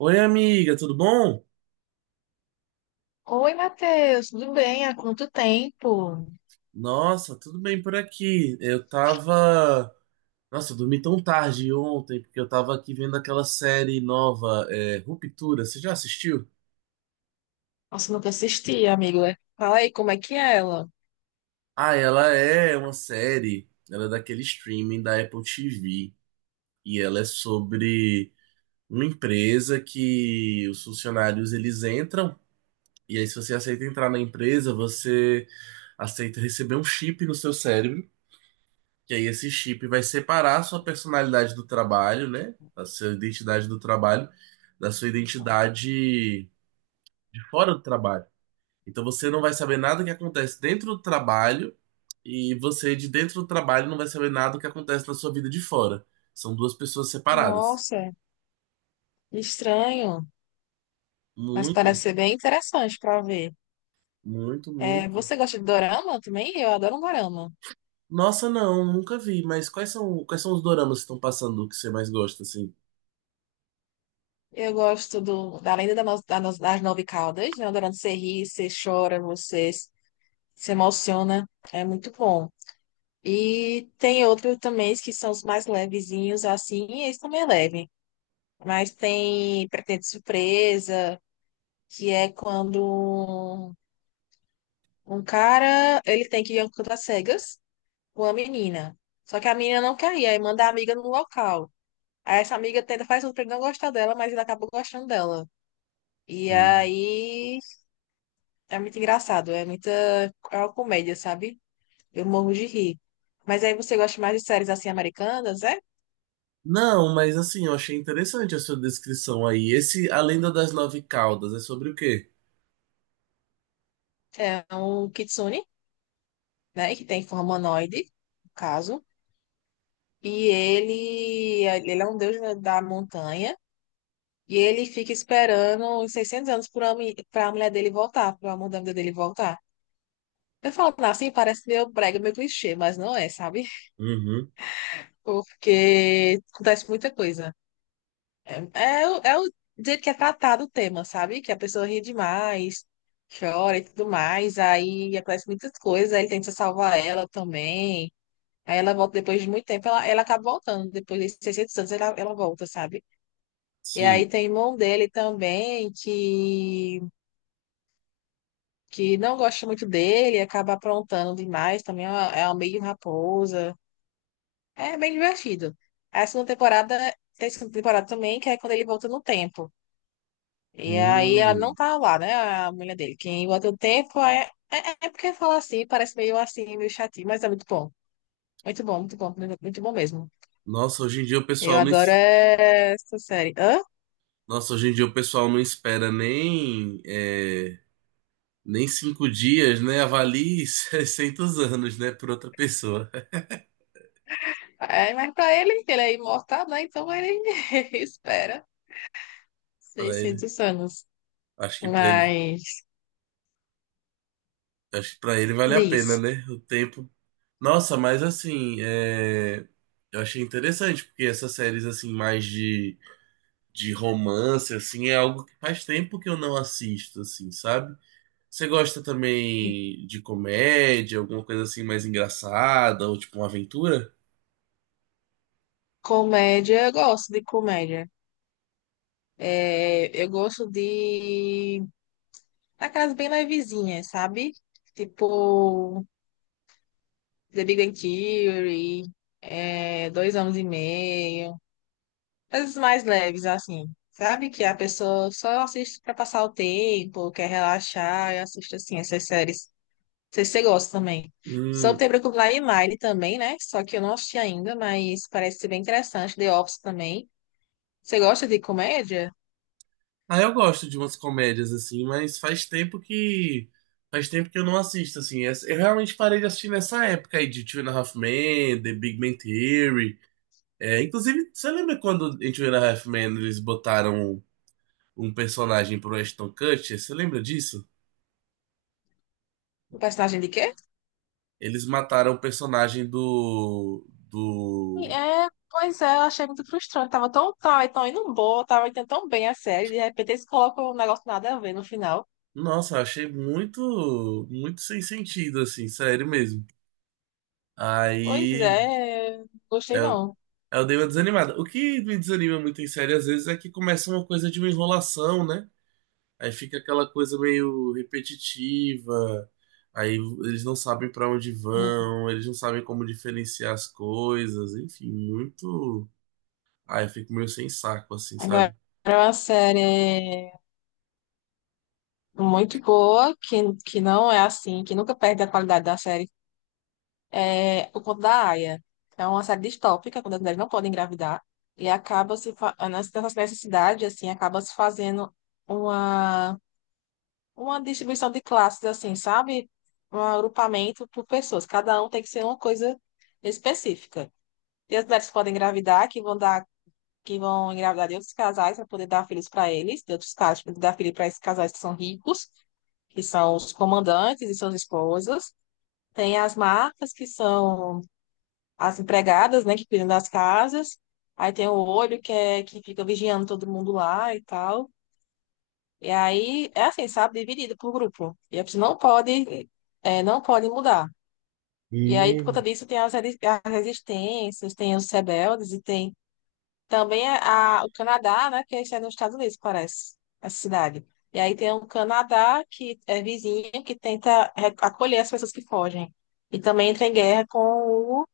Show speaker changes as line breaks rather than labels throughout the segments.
Oi, amiga, tudo bom?
Oi, Matheus, tudo bem? Há quanto tempo?
Nossa, tudo bem por aqui. Eu tava. Nossa, eu dormi tão tarde ontem, porque eu tava aqui vendo aquela série nova, Ruptura. Você já assistiu?
Nossa, nunca assisti, amigo. Fala aí, como é que é ela?
Ah, ela é uma série. Ela é daquele streaming da Apple TV. E ela é sobre uma empresa que os funcionários eles entram. E aí, se você aceita entrar na empresa, você aceita receber um chip no seu cérebro. Que aí esse chip vai separar a sua personalidade do trabalho, né? A sua identidade do trabalho, da sua identidade de fora do trabalho. Então você não vai saber nada que acontece dentro do trabalho e você de dentro do trabalho não vai saber nada que acontece na sua vida de fora. São duas pessoas separadas.
Nossa, estranho, mas parece
Muito,
ser bem interessante para ver.
muito,
É,
muito.
você gosta de dorama também? Eu adoro um dorama.
Nossa, não, nunca vi, mas quais são os doramas que estão passando que você mais gosta, assim?
Eu gosto da Lenda da No- da No- das Nove Caudas, né? O dorama que você ri, você chora, você se emociona. É muito bom. E tem outros também que são os mais levezinhos, assim, e esse também é leve. Mas tem Pretende Surpresa, que é quando um cara, ele tem que ir a um canto às cegas com a menina. Só que a menina não quer ir, aí manda a amiga no local. Aí essa amiga tenta faz tudo pra ele não gostar dela, mas ele acaba gostando dela. E aí é muito engraçado, é muita é uma comédia, sabe? Eu morro de rir. Mas aí você gosta mais de séries assim americanas, é?
Não, mas assim, eu achei interessante a sua descrição aí. Esse A Lenda das Nove Caudas é sobre o quê?
É um Kitsune, né? Que tem forma humanoide, no caso. E ele é um deus da montanha. E ele fica esperando uns 600 anos para a mulher dele voltar, para o amor da vida dele voltar. Eu falo assim, parece meio brega, meio clichê, mas não é, sabe?
Uhum,
Porque acontece muita coisa. É, é o jeito que é tratado o tema, sabe? Que a pessoa ri demais, chora e tudo mais, aí acontece muitas coisas, aí ele tenta salvar ela também. Aí ela volta depois de muito tempo, ela acaba voltando. Depois de 600 anos, ela volta, sabe? E
sim.
aí tem irmão dele também, que não gosta muito dele, acaba aprontando demais, também é uma meio raposa. É bem divertido. A segunda temporada, tem segunda temporada também, que é quando ele volta no tempo. E aí ela não
Hum.
tá lá, né? A mulher dele. Quem volta no tempo é porque fala assim, parece meio assim, meio chatinho, mas é muito bom. Muito bom, muito bom, muito bom mesmo.
Nossa, hoje em dia o
Eu
pessoal não,
adoro essa série. Hã?
Nossa, hoje em dia o pessoal não espera nem nem cinco dias, né? Avalie 600 anos, né, por outra pessoa.
É, mas pra ele, ele é imortal, né? Então ele espera
Para ele,
600 anos.
acho que para ele,
Mas
acho que para ele vale a pena,
diz.
né? O tempo. Nossa, mas assim, eu achei interessante porque essas séries assim mais de romance, assim, é algo que faz tempo que eu não assisto, assim, sabe? Você gosta também de comédia, alguma coisa assim mais engraçada, ou tipo uma aventura?
Comédia, eu gosto de comédia. É, eu gosto de aquelas bem levezinhas, sabe? Tipo The Big Bang Theory, é, Dois Anos e Meio, coisas mais leves assim, sabe? Que a pessoa só assiste pra passar o tempo, quer relaxar e assiste assim essas séries. Não sei se você gosta também. Só
Hum.
tem Brooklyn Nine-Nine também, né? Só que eu não assisti ainda, mas parece ser bem interessante. The Office também. Você gosta de comédia?
Ah, eu gosto de umas comédias, assim, mas faz tempo que. Faz tempo que eu não assisto, assim. Eu realmente parei de assistir nessa época aí de Two and a Half Men, The Big Bang Theory. É, inclusive, você lembra quando em Two and a Half Men eles botaram um personagem pro Ashton Kutcher? Você lembra disso?
O personagem de quê?
Eles mataram o personagem do...
Pois é, eu achei muito frustrante. Tava tão indo boa, tava indo tão bem a série, de repente eles colocam um negócio nada a ver no final.
Nossa, eu achei muito, muito sem sentido, assim, sério mesmo.
Pois
Aí
é, gostei
eu,
não.
eu dei uma desanimada. O que me desanima muito em série, às vezes, é que começa uma coisa de uma enrolação, né? Aí fica aquela coisa meio repetitiva. Aí eles não sabem pra onde
E
vão, eles não sabem como diferenciar as coisas, enfim, muito. Aí eu fico meio sem saco, assim,
Agora
sabe?
é uma série muito boa, que não é assim, que nunca perde a qualidade da série. É O Conto da Aia. É uma série distópica, quando as mulheres não podem engravidar. E acaba se, fa- nessa nessa necessidade, assim, acaba se fazendo uma. uma distribuição de classes, assim, sabe? Um agrupamento por pessoas. Cada um tem que ser uma coisa específica. Tem as mulheres que podem engravidar, que vão dar, que vão engravidar de outros casais para poder dar filhos para eles, de outros casais, para poder dar filhos para esses casais que são ricos, que são os comandantes e suas esposas. Tem as marcas, que são as empregadas, né, que cuidam das casas. Aí tem o olho, que é que fica vigiando todo mundo lá e tal. E aí, é assim, sabe? Dividido por grupo. E a pessoa não pode, é, não pode mudar. E aí, por conta
Hum.
disso, tem as resistências, tem os rebeldes e tem também o Canadá, né? Que é, isso é nos Estados Unidos, parece, essa cidade. E aí tem o Canadá, que é vizinho, que tenta acolher as pessoas que fogem. E também entra em guerra com o,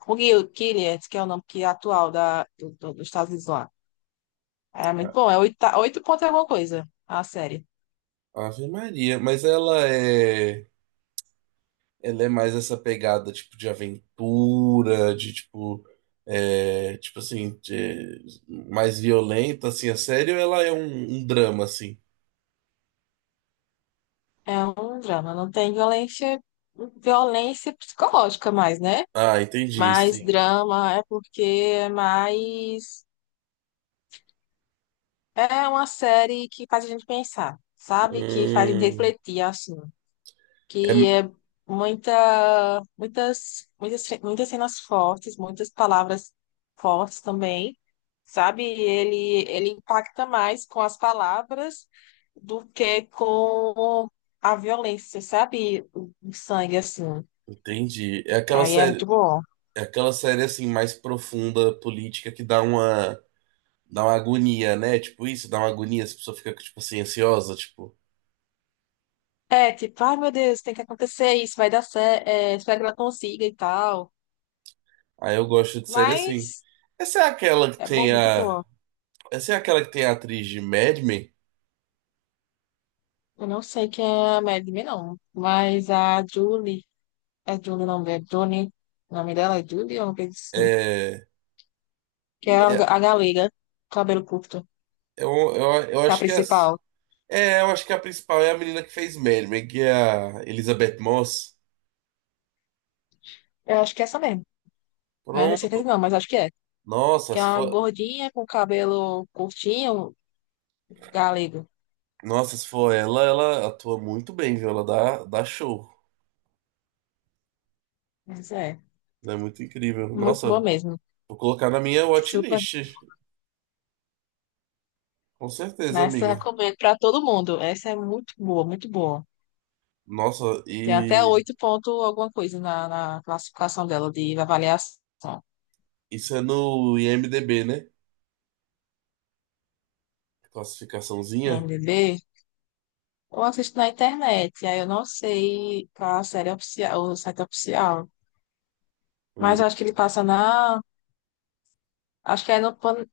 com o Gilead, que é o nome que é atual dos Estados Unidos lá. É muito bom, é oito, oito pontos e alguma coisa, a série.
Ave Maria, mas ela é mais essa pegada tipo de aventura, de tipo, tipo assim, mais violenta assim, a série, ou ela é um drama assim?
É um drama, não tem violência, violência psicológica mais, né?
Ah, entendi,
Mais
sim.
drama é porque é mais é uma série que faz a gente pensar, sabe? Que faz a gente
Hum,
refletir assim, que
é-
é muitas, muitas, muitas cenas fortes, muitas palavras fortes também, sabe? Ele impacta mais com as palavras do que com a violência, sabe? O sangue assim.
entendi.
Aí é muito bom.
É aquela série assim mais profunda política que dá uma agonia, né? Tipo isso, dá uma agonia, as pessoas ficam tipo assim ansiosa, tipo.
É, tipo, ai meu Deus, tem que acontecer isso, vai dar certo, espero que ela consiga e tal.
Aí eu gosto de série assim.
Mas
Essa é aquela que
é bom,
tem
muito
a
boa.
Essa é aquela que tem a atriz de Mad Men?
Eu não sei quem é a Madeline, não. Mas a Julie, é Julie o nome dela, Johnny, o nome dela é Julie ou não coisa assim?
É,
Que é a
é-
a galega, cabelo curto,
eu, eu
que é a
acho que é, essa.
principal.
É, eu acho que a principal é a menina que fez Mad Men, que é a Elizabeth Moss.
Eu acho que é essa mesmo. Mas não tenho certeza
Pronto.
não, mas acho que é.
Nossa,
Que é
se
uma
for,
gordinha com cabelo curtinho, galego.
nossa, se for ela, ela atua muito bem, viu? Ela dá, dá show.
Mas é,
Ela é muito incrível.
muito boa
Nossa,
mesmo.
vou colocar na minha
Super
watchlist. Com certeza,
Essa eu
amiga.
recomendo para todo mundo. Essa é muito boa, muito boa.
Nossa,
Tem até
e
oito ponto alguma coisa na, na classificação dela de avaliação.
isso é no IMDb, né? Classificaçãozinha.
MDB, eu assisto na internet, aí eu não sei qual a série oficial, o site oficial. Mas
Hum.
eu acho que ele passa na. Acho que é no, Pan-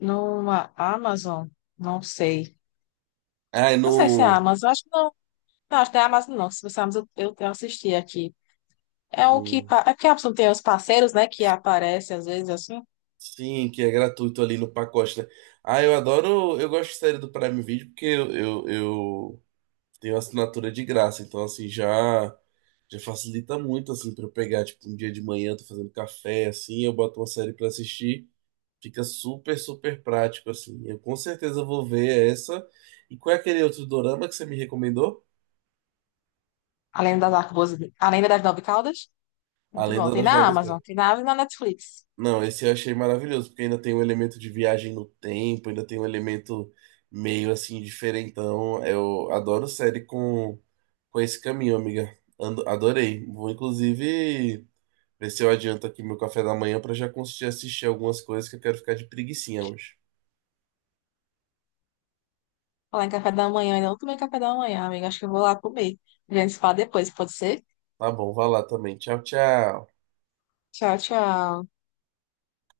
numa Amazon. Não sei.
Ah, é
Não sei se é
no.
Amazon, acho que não. Não, acho que não é Amazon, não. Se você é Amazon, eu assisti aqui. É o que.
Hum.
pa- É porque a Amazon tem os parceiros, né? Que aparecem às vezes assim.
Sim, que é gratuito ali no pacote, né? Ah, eu adoro, eu gosto de série do Prime Video porque eu tenho assinatura de graça, então assim já facilita muito assim para eu pegar tipo um dia de manhã, tô fazendo café assim, eu boto uma série para assistir, fica super prático assim. Eu com certeza vou ver essa. E qual é aquele outro dorama que você me recomendou?
A Lenda das Arcabuzes, A Lenda das Nove Caudas?
A
Muito bom.
Lenda das Nove Terras.
Tem na Amazon e na Netflix.
Não, esse eu achei maravilhoso, porque ainda tem o elemento de viagem no tempo, ainda tem um elemento meio assim diferentão. Eu adoro série com esse caminho, amiga. Adorei. Vou inclusive ver se eu adianto aqui meu café da manhã para já conseguir assistir algumas coisas que eu quero ficar de preguicinha hoje.
Falar em café da manhã, ainda não tomei café da manhã, amiga. Acho que eu vou lá comer. A gente se fala depois, pode ser?
Tá bom, vai lá também. Tchau, tchau.
Tchau, tchau.